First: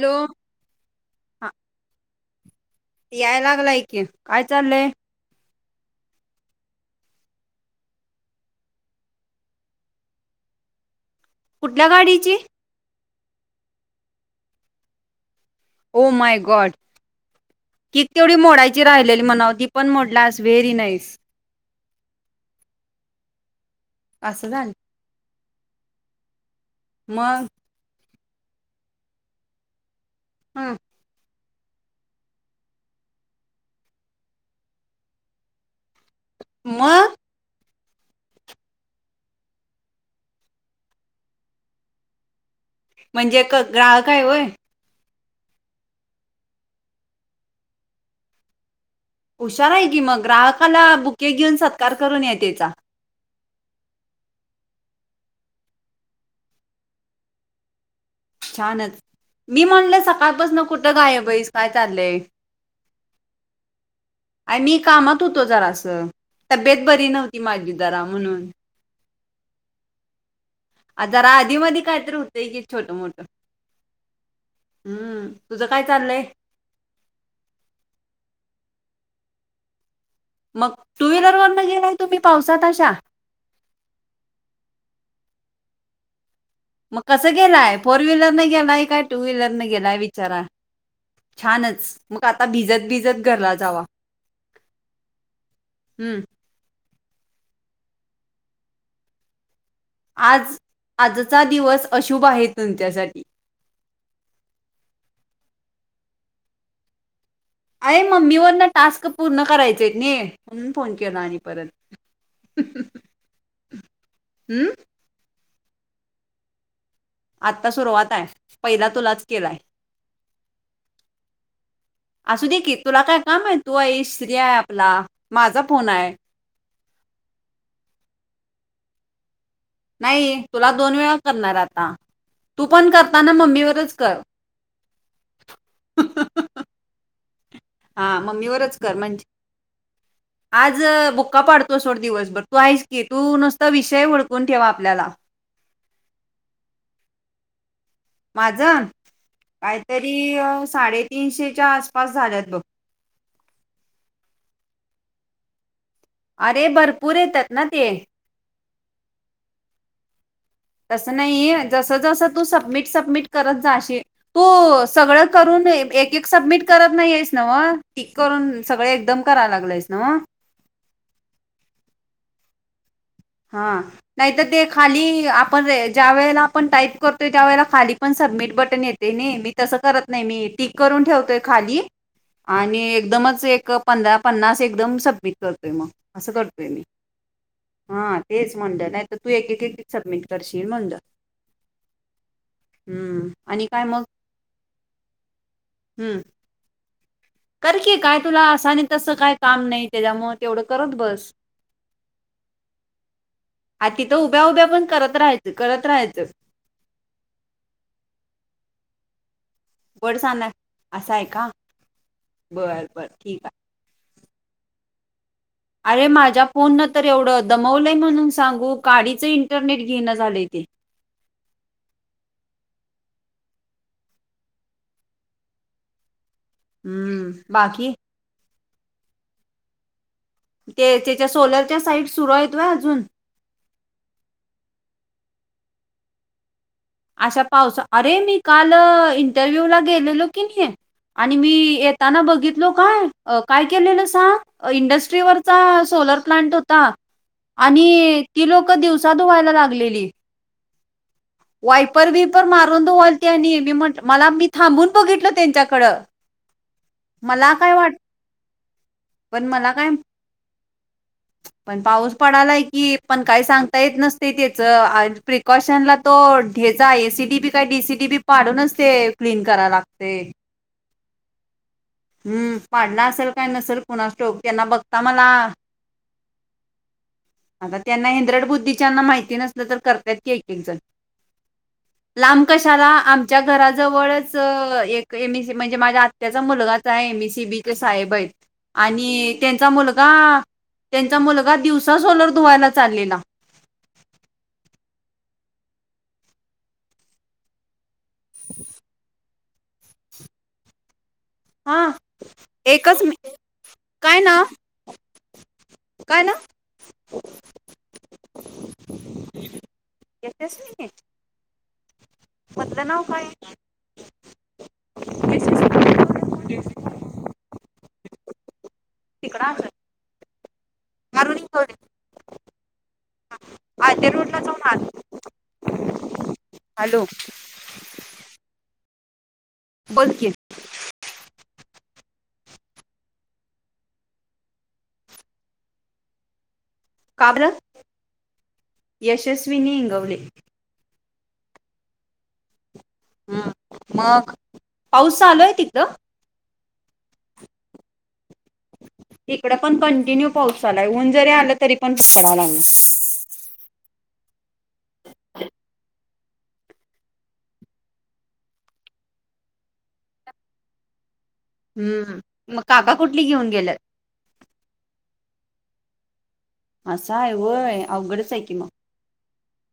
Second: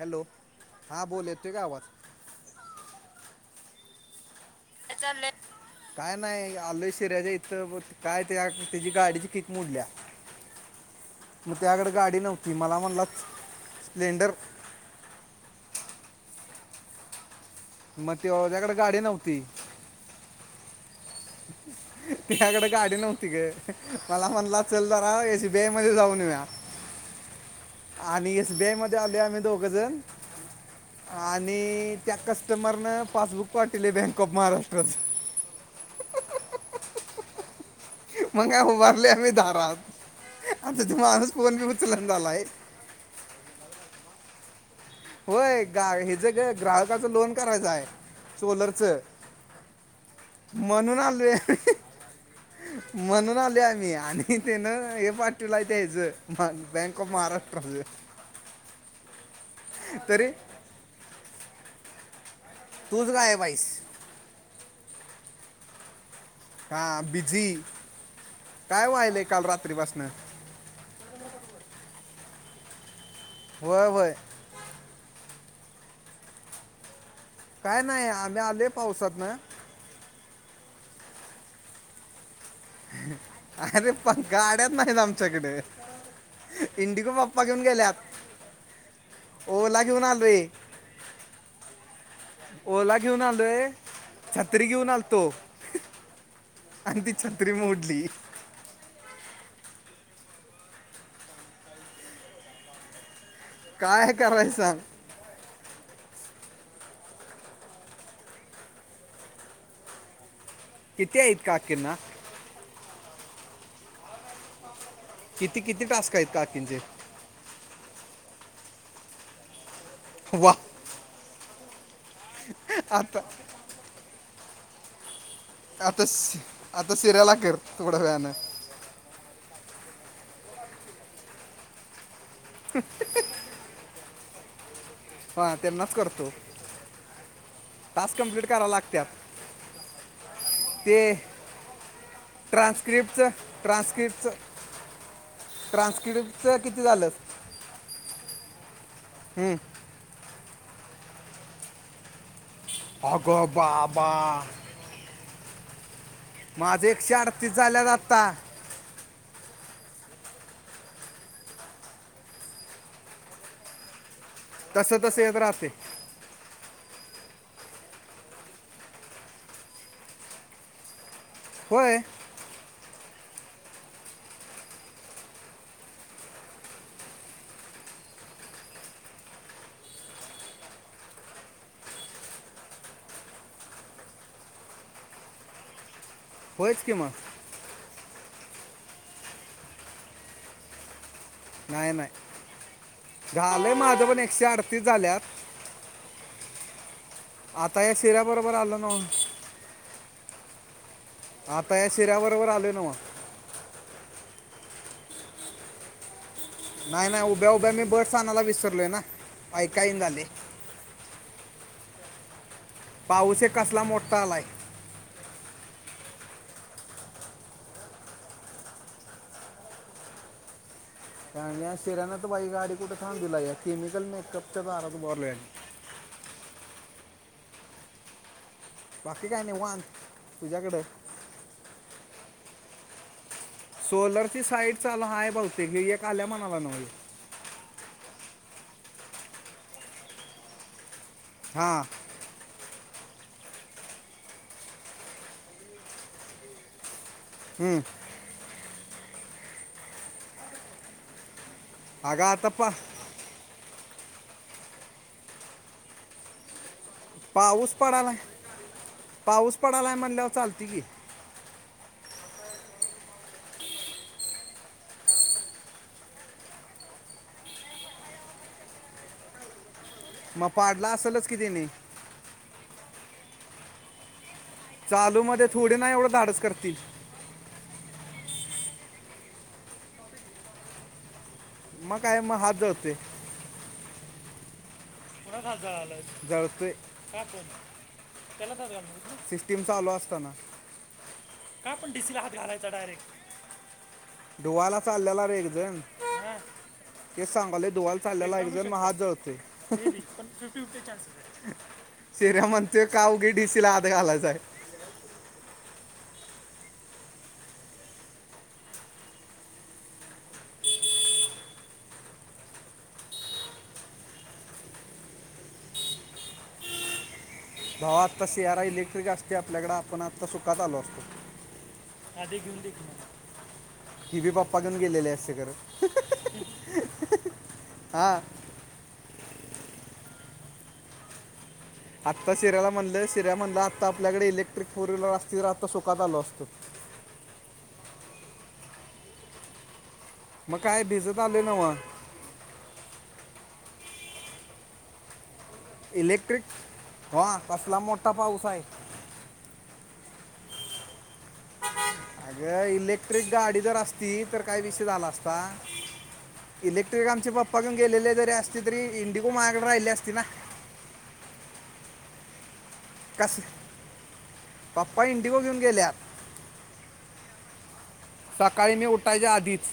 Hello हा बोल येतोय का आवाज? याय लागलाय की. चाललंय काय चालेत [unintelligible] काय नाही आलो शिऱ्याच्या इथं काय त्या त्याची गाडीची कीक मोडल्या [inaudible] मग कुठल्या त्याकडे गाडी गाडीची नव्हती मला म्हणला तू स्प्लेंडर ओ माय गॉड तीच मग तेवढी त्यो त्याकडे मोडायची गाडी राहिलेली नव्हती म्हणाव ती पण मोडलास. वेरी नाइस तेच्याकडे गाडी नव्हती ग मला असं म्हटलं झालं चल जरा एस बी आय मध्ये जाऊन येऊया. मग? आणि एसबीआय मध्ये आलोय आम्ही दोघजण हम आणि त्या कस्टमरनं पासबुक पाठवले बँक ऑफ महाराष्ट्राचं [inaudible] मग? मग आ उभारले आम्ही दारात आता त माणूस फोन बी उचलन झालाय. म्हणजे ग्राहक आहे होय? होय ह्याच ग हे ग्राहकाच लोन करायचंय हाय सोलरच. हुशार आहे की मग ग्राहकाला म्हणून बुके आलो घेऊन सत्कार करून येतेचा म्हणून आलोय आम्ही आणि ते ना हे पाठवले याच बँक ऑफ महाराष्ट्रा छानच मी म्हणल सकाळपासून कुठं गायब आहेस काय चाललंय? तूच गायब आहेस. आय मी कामात होतो जरास तब्येत बरी हां नव्हती बिझी माझी जरा म्हणून काय व्हायलंय काल रात्री पासना जरा आधीमध्ये कायतरी होतंय की छोट मोठं होय होय हम्म तुझं काय चाललंय? काय नाही आम्ही आलोय पावसात ना मग टू व्हीलर वरण गेलाय तुम्ही? पावसात अशा? अरे पण गाड्याच नाहीत आमच्याकड. मग कसं गेलाय फोर व्हीलरने गेलाय काय टू व्हीलर न ओला गेलाय घेऊन आलोय विचारालोइ? छानच! मग आता भिजत ओला भिजत घेऊन घरला आलोय जावा. छत्री घेऊन आलतो हम्म आणि ती छत्री मोडली. आज आजचा दिवस अशुभ आहे तुमच्यासाठी काय करायच सांगा?? अरे मग्मी वरन टास्क पूर्ण करायचे आहेत की नाही म्हणून फोन केलो किती आहेत आणि काकींना परत हम् किती किती टास्क आहेत काकींचे आत्ता सुरुवात आहे. पहिला तुलाच केलाय, वा असू दे की तुला काय आता काम आहे तू आईस श्री आहे आपला माझा फोन आता आहे. सि- आता सिर्या ला कर थोड्या वेळान, नाही तुला दोन वेळा करणार आता तू पण करताना मम्मीवरच कर हा त्यांनाच करतो. टास्क हा कंप्लीट करावं मम्मीवरच कर लागतात म्हणजे, आज ते बुक्का पाडतो सोड दिवसभर तू आहेस की ट्रान्सक्रिप्टचं तू नुसता विषय हूडकून ठेव आपल्याला, ट्रान्सकीटचं किती झालं? माझ हम्म. काहीतरी साडेतीनशेच्या आसपास झाल्यात बघ. अगं बाबा अरे माझं एकशे भरपूर येतात अडतीस ना झाल्यात ते, आत्ता तसं नाही जस जसं तू सबमिट सबमिट करत जाशील. तू तसं तसं सगळं येत राहते करून एक एक सबमिट करत नाहीस नव्हं की करून सगळे एकदम कराय लागलायस नव्हं. होय. हा नाही तर ते खाली आपण ज्या वेळेला आपण टाईप करतोय त्या वेळेला खाली पण सबमिट बटन येते नाही. मी तसं करत नाही मी टिक करून ठेवतोय खाली आणि एकदमच एक पंधरा पन्नास एकदम सबमिट करतोय मग असं करतोय मी होयच की मग हा तेच म्हटलं नाही तर तू एक एक सबमिट करशील म्हटलं नाही नाही आणि झालय काय माझ मग पण एकशे अडतीस झाल्यात हम्म कर आता की या अ काय तुला शिऱ्याबरोबर असं आलो आणि ना तसं काय काम नाही त्याच्यामुळ तेवढं करत बस. आता या शिऱ्या बरोबर आलोय नव्ह. आ तिथं उभ्या उभ्या पण करत राहायचं करत राहायचं. नाही नाही उभ्या उभ्या मी बर्ड्स आणायला विसरलोय ना. ऐकाईन झाले बर्ड्स आणाय असं आहे का. बर बर ठीक पाऊस आहे एक कसला मोठा आलाय. अरे माझ्या फोन न तर एवढं दमवलंय म्हणून सांगू काडीचं इंटरनेट घेणं झालंय ते. [unintelligible] राण्या शिर्याने बाईक गाडी कुठे थांबविलाय या केमिकल मेकअपच्या दारात उभारलोय. हम्म बाकी, बाकी काय नाही. निवांत ते त्याच्या सोलरच्या साईट सुरू आहेत होय. अजून सोलर ची साईट चालू आहे. बहूतेक हे एक आल्या म्हणालाय नव्ह. अशा पावस अरे मी काल इंटरव्ह्यू ला गेलेलो की नाही. आणि मी हां येताना बघितलो काय. काय केलेलं सांग इंडस्ट्रीवरचा सोलर प्लांट होता. हं. आणि ती लोक दिवसा धूवायला लागलेली. वायपर अगं बिपर आता पा मारून धुवालती आणि मी म्हटलं मला मी थांबून बघितलं त्यांच्याकडं. मला पाऊस काय वाट पडालाय पण पाऊस मला काय पडालाय म्हणल्यावर चालतय की. [inaudible] पण पाऊस पडालाय की पण काही सांगता येत नसतय त्याच प्रिकॉशनला तो तेचा आय सी बी बी काय डी सी बी बी पाडूनच ते अ क्लीन कराय लाग मग पाडला असेलच कि तेनी. हम् पाडला असल काय नसल कुणास ठाऊक. त्यांना बघता चालू मला मध्ये थोडे ना एवढं धाडस करतील. आता त्यांना हेंद्रट बुद्धीच्याना माहिती नसल तर करत्यात की एक एक जण. मग काय मग लाब हात कशाला जळते आमच्या घराजवळच अ एक ए ए सी म्हणजे माझ्या आत्याचा जळतोय मुलगाच हाय एम ए सी बी च साहेब हायत आणि सिस्टीम त्यांचा मुलगा [inaudible] त्यांचा मुलगा दिवसा सोलर धुवायला चाललेला. चालल्याला रे एक जण. ते सांगलोय धुवाल चाललेला एक जण म हात जळतोय. हा शिऱ्या म्हणतय एकच का उगी मि- डीसी ला आत काय घालाचाय. ना काय ना [unintelligible] [inaudible] भावा आता सी आ रा इलेक्ट्रिक असतय तिकडं असल आपल्याकड आपण आत्ता सुकात आलो असतो. अरुणी इंगवले [unintelligible] आद्या कि बी रोडला बाप्पा जाऊन घेऊन आलो गेलेले असे कर हॅलो हां बोल की आत्ता शिऱ्याला म्हणलं शिऱ्या म्हणलं आता आपल्याकड इलेक्ट्रिक फोर व्हीलर असती तर आता सुखात आलो असतो. का बर यशस्वीनी इंगवले मग काय भिजत आलोय नव्ह. हम् मग पाऊस चालूय इलेक्ट्रिक ह कसला मोठा पाऊस आहे इकड पण कंटिन्यू पाऊस चालूय ऊन जरी आला तरी पण पडायला अग लागलं इलेक्ट्रिक गाडी जर असती तर काय विषय झाला असता इलेक्ट्रिक आमचे पप्पा घेऊन गेलेले जरी असले तरी इंडिगो मायाकड राहिली असतीना. [inaudible] हम्म मग काका कुठली कस घेऊन गेल्यात. पप्पा इंडिगो घेऊन गेल्यात. अस हाय होय. सकाळी मी उठायच्या आधीच.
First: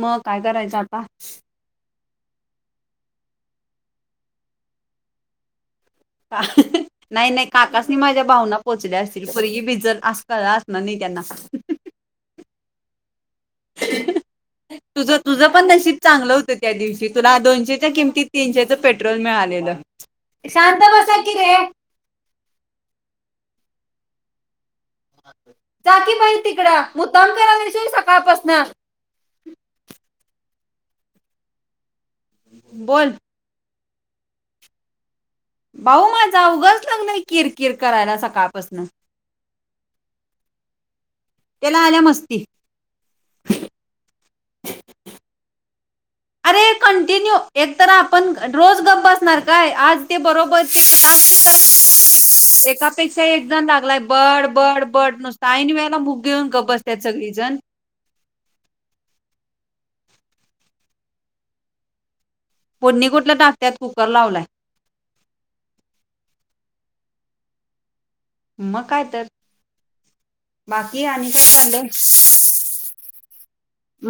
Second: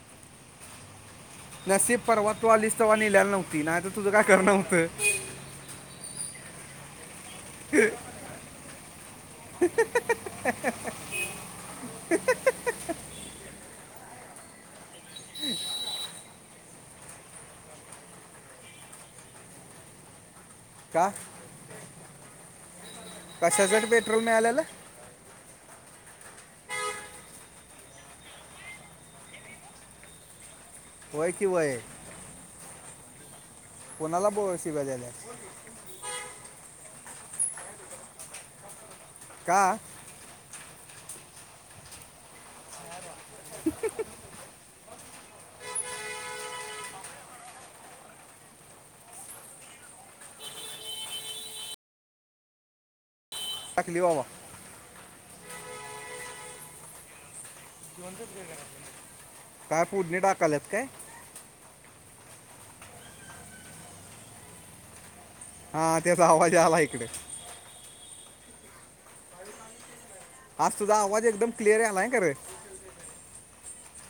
मग काय करायचं आता. नसिफ परवा तू आलीस तवा नेल्याली नव्हती नाही तर तुझं काय खरं नव्हतं. का नाही नाही काकासनी माझ्या भावना पोचल्या असतील पुरगी भिजल अस कळलं असणार नई त्यांना. [inaudible] तुझं तुझं पण नशीब चांगलं हुत त्या दिवशी तुला दोनशेच्या किमतीत तीनशेचं पेट्रोल मिळालेलं. शांता का बसा कि रे कशासाठी पेट्रोल मिळाल्याल. जा की बाई तिकड मुद्दाम करायलास होय सकाळपासन. होय कि वय बोल कोणाला ब शिवा झाला भाऊ माझं अवघाच लागलय किर किर करायला सकाळपासन का त्याला आल्यामस्ती [inaudible] अरे कंटिन्यू एक तर आपण रोज गप बसणार काय आज ते बरोबर ते सांगतू एका पैक्ष एक जण लागलाय टाकली बाबा बड बड बड नुसता ऐन वेळेला मुूक घेऊन ग बसतत सगळीजण काय फोडणी टाकाल्यात काय? पोडणी कुठलं टाकत्यात? कुकर लावलाय. हा त्याचा आवाज आला इकडे. मग काय तर? आज तुझा बाकी आवाज आणि काय एकदम क्लिअर चाललंय आलाय खर.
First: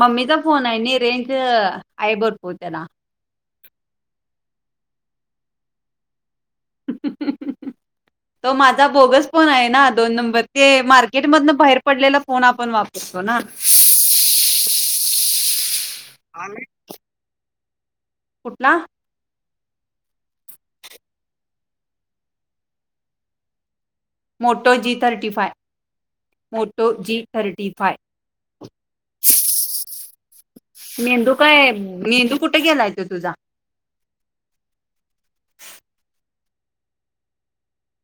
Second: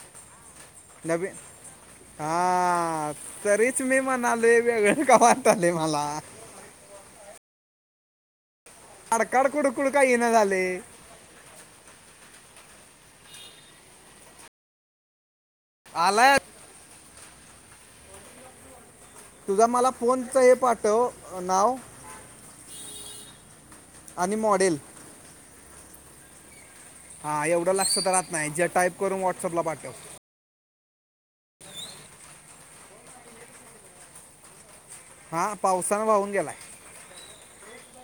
मम्मीचा फोन आहे आणि रेंज आहे भरपूर त्याला. ते वेगळे का वाटाले मला? [unintelligible] तो माझा बोगस अडकाड फोन आहे ना कुडकुड काय दोन येणं नंबर. झाले ते मार्केटमधन बाहेर पडलेला फोन आप पण वापरतो ना. अलग कुठला? तुझा मला फोनच हे पाठव नाव. आणि Moto model G thirty five. Moto G हा थर्टी एवढं फाय. लक्षात राहत नाही जे टाईप करून व्हॉट्सअपला पाठव मेंदू काय मेंदू कुठे गेलाय तो तुझा? हा पावसानं वाहून गेलाय.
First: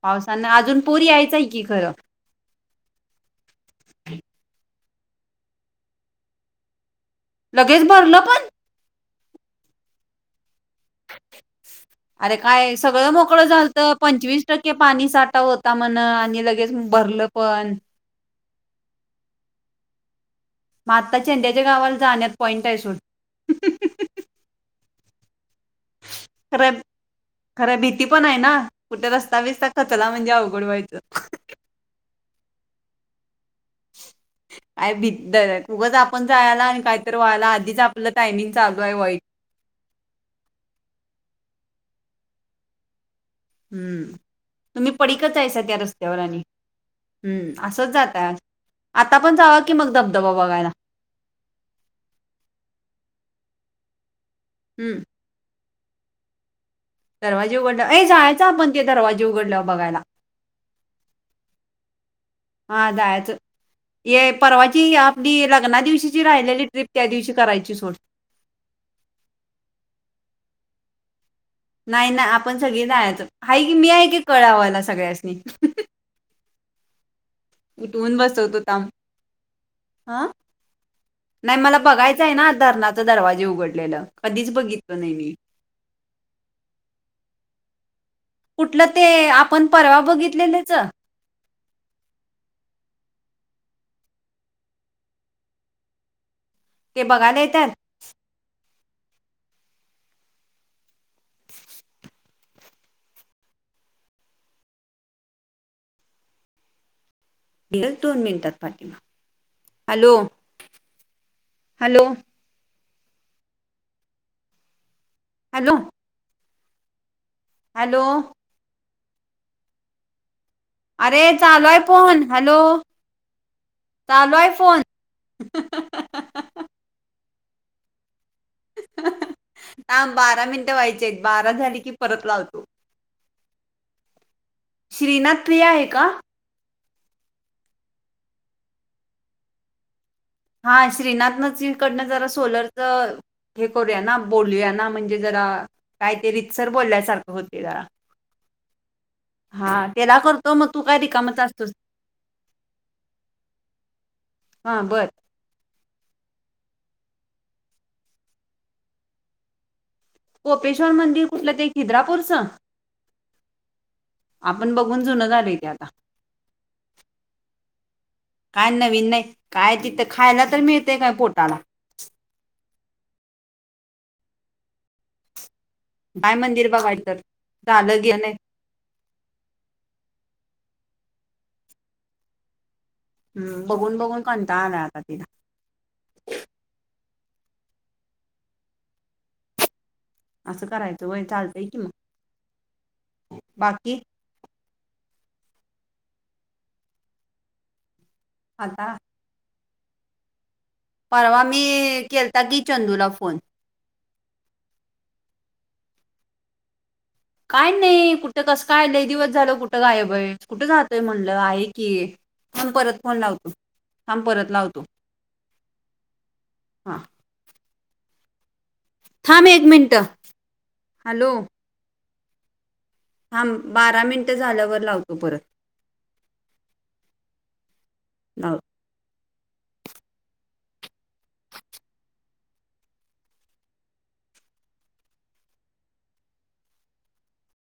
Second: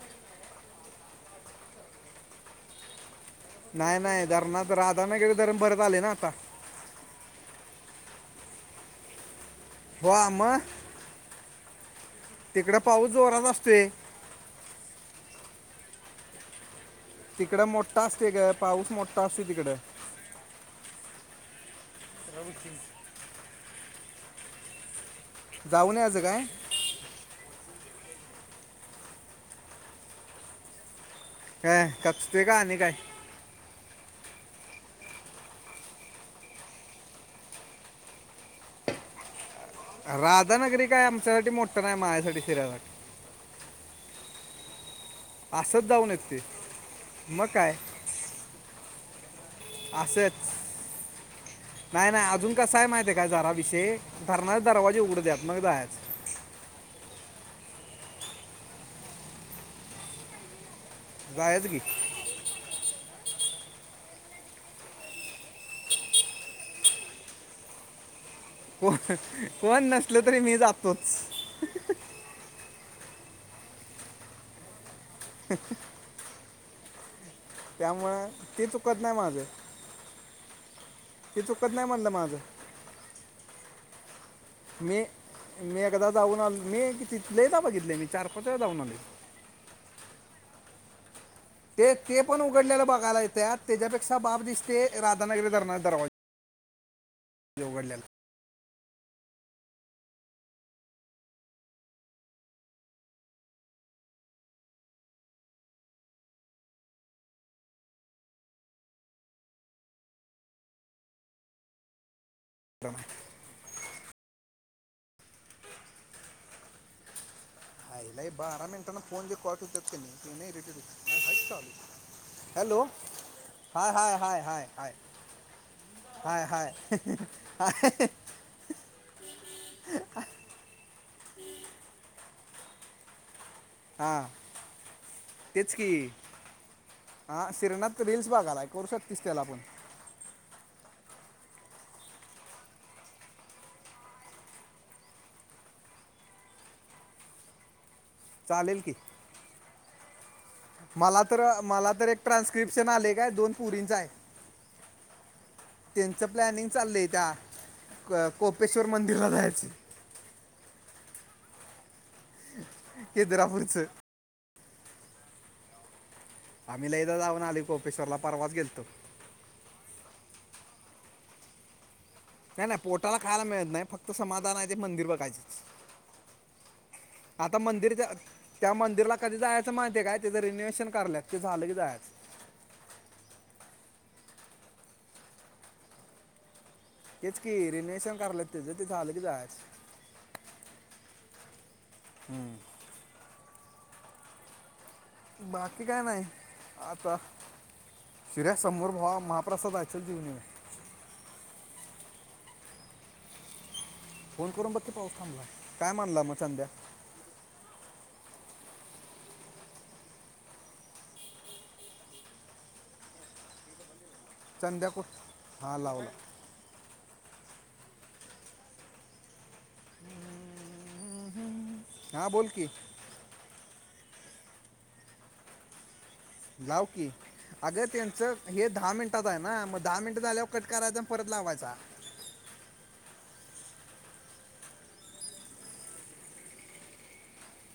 पावसान अजून पूर यायचंय की खरं. नाही नाही धरणात, राधानागरी धरण भरत आले ना आता. लगेच भरलं पण? वा! म. अरे काय सगळं पाऊस मोकळं जोरात झाल असतोय तर पंचवीस टक्के पाणी साठा व्ह ता म्हण आणि लगेच भरलं तिकड पण मोठा असते गं. पाऊस मोठा असते तिकड. म आता चेंड्याच्या गावाला जाण्यात पॉइंट आहे सोड. जाऊन याचं काय? खरं खरं भीती पण आहे ना. कुठे रस्ता बिस्ता खचला म्हणजे अवघड व्हायचं. हां, खचतोय का आणि काय? [inaudible] काय भीतर ऊगंच आपण जायला आणि काहीत व्हायला. आधीच आपलं टायमिंग चालू आहे वाईट. राधानगरी काय आमच्यासाठीठी मोठं नाही माझ्यासाठी फिरायला. हं, तुम्ही पडकच हाय सध्या असंच जाऊन रस्त्यावर येते आणि. मग हं, काय असंच जातय. आता पण जावा की मग धबधबा असंच बघायला. नाही नाही अजून कस आहे माहित आहे काय जरा विषयी? धरणाचे हम्म दरवाजे उघडू द्यात मग जाया दरवाजे उघडले, ए जायचं आपण ते दरवाजे उघडल्यावर बघायला. जायचं की. हा जायचं. ये परवाची आपली लग्ना दिवशीची राहिलेली ट्रिप त्या दिवशी करायची सोड. कोण कोण नसल तरी मी जातोच. नाही ना आपण सगळे जायाचं. आहे की, मी आहे की कळ लावायला सगळ्यासनी. उठवून त्यामुळं बसवतो ते थांब. चुकत नाही माझं हां? ते नाही चुकत मला म्हणलं बघायचं आहे माझं ना धरणाच दरवाजे उघडलेलं. कधीच बघितलं नाही मी. मी एकादा जाऊन आलो. मी किती लायदा बघितलंय मी. चार पाच वेळा जाऊन कुठलं आले ते आपण परवा बघितलेलेच? ते ते पण उघडलेलं बघायला येत्यात त्याच्यापेक्षा बाप दिसते राधनागिरी धनराचं दरवाजे. ते बघायला येतात? उघडलेला घेईल दोन मिनटात पाठीमाग. Hello, hello, [unintelligible] hello! हॅलो लय बारा मिनटं फोन जे कॉट होत्यात तेनी अरे चालोय फोन. हॅलो! चालू आहे हाय-हाय-हाय-हाय-हाय-हाय- फोन हाय. [inaudible] [inaudible] थांब बारा मिनिटं व्हायचे आहेत बारा झाली की परत लावतो. हां श्रीनाथ प्रिया आहे का? हा श्रीनाथ तर रील्स बघालाय करू शकतीस त्याला फोन. हा श्रीनाथनकडनं जरा सोलरच हे करूया ना बोलूया ना म्हणजे जरा काय ते रितसर बोलल्यासारखं होते जरा. चालेल की. हा तेला करतो. मग तू काय मला रिकामच तर असतोस मला तर एक ट्रान्स्क्रिप्शन आले काय दोन पुरींचा आहे. हां, बरं. त्यांचं प्लॅनिंग चाललंय त्या कोपेश्वर मंदिरला जायचे. कोपेश्वर मंदिर कुठलं ते खिद्रापूरचं? खिद्रापूरच. आपण बघून जुनं झालेय ते आता. आम्ही लायदा जाऊनआलोय कोपेश्वरला परवाच काय गेलतो. नवीन नाही काय तिथं मिळेतय काय पोटाला? नाही नाही पोटाला खायला मिळत नाही फक्त समाधान आहेते मंदिर बघायचे. [unintelligible] मंदिर. बघाय तर आता मंदिर झालं गे नाही त्या मंदिरला कधी जायचं माहिती काय त्या. [unintelligible] शिक्णल्या ते झालं की जायचं. हम्म! बघून बघून कंटाळा आला आता तेला. तेच कि रिनोएशन कराल्यात तेच ते झालं की जायचा. असं करायचं वय चालतंय की मग. हम्म! बाकी? बाकी काय नाही आता शिऱ्यासमोर आता भावा महाप्रसादा तिथंच जेवून यायचं. परवा मी केलता की चंदूला फोन. फोन करून बघ की पाउस थांबला काय म्हणाला मग चंदया. काय नाही कुठं कसं काय लंय दिवस झाल कुठं गायब कुठं जातोय म्हणलं आहे की. मग परत फोन लावतो थांब परत लावतो चंद्या को हा लावला हा. थांब एक मिनट. हॅलो! हा बोल की हां बारा मिनिटं झाल्यावर लावतो परत लाव की आग त्यांच लाव हे दहा मिनट टाच आहे ना मग दहा मिनट झाल्यावर कट करायचा परत लावायचा.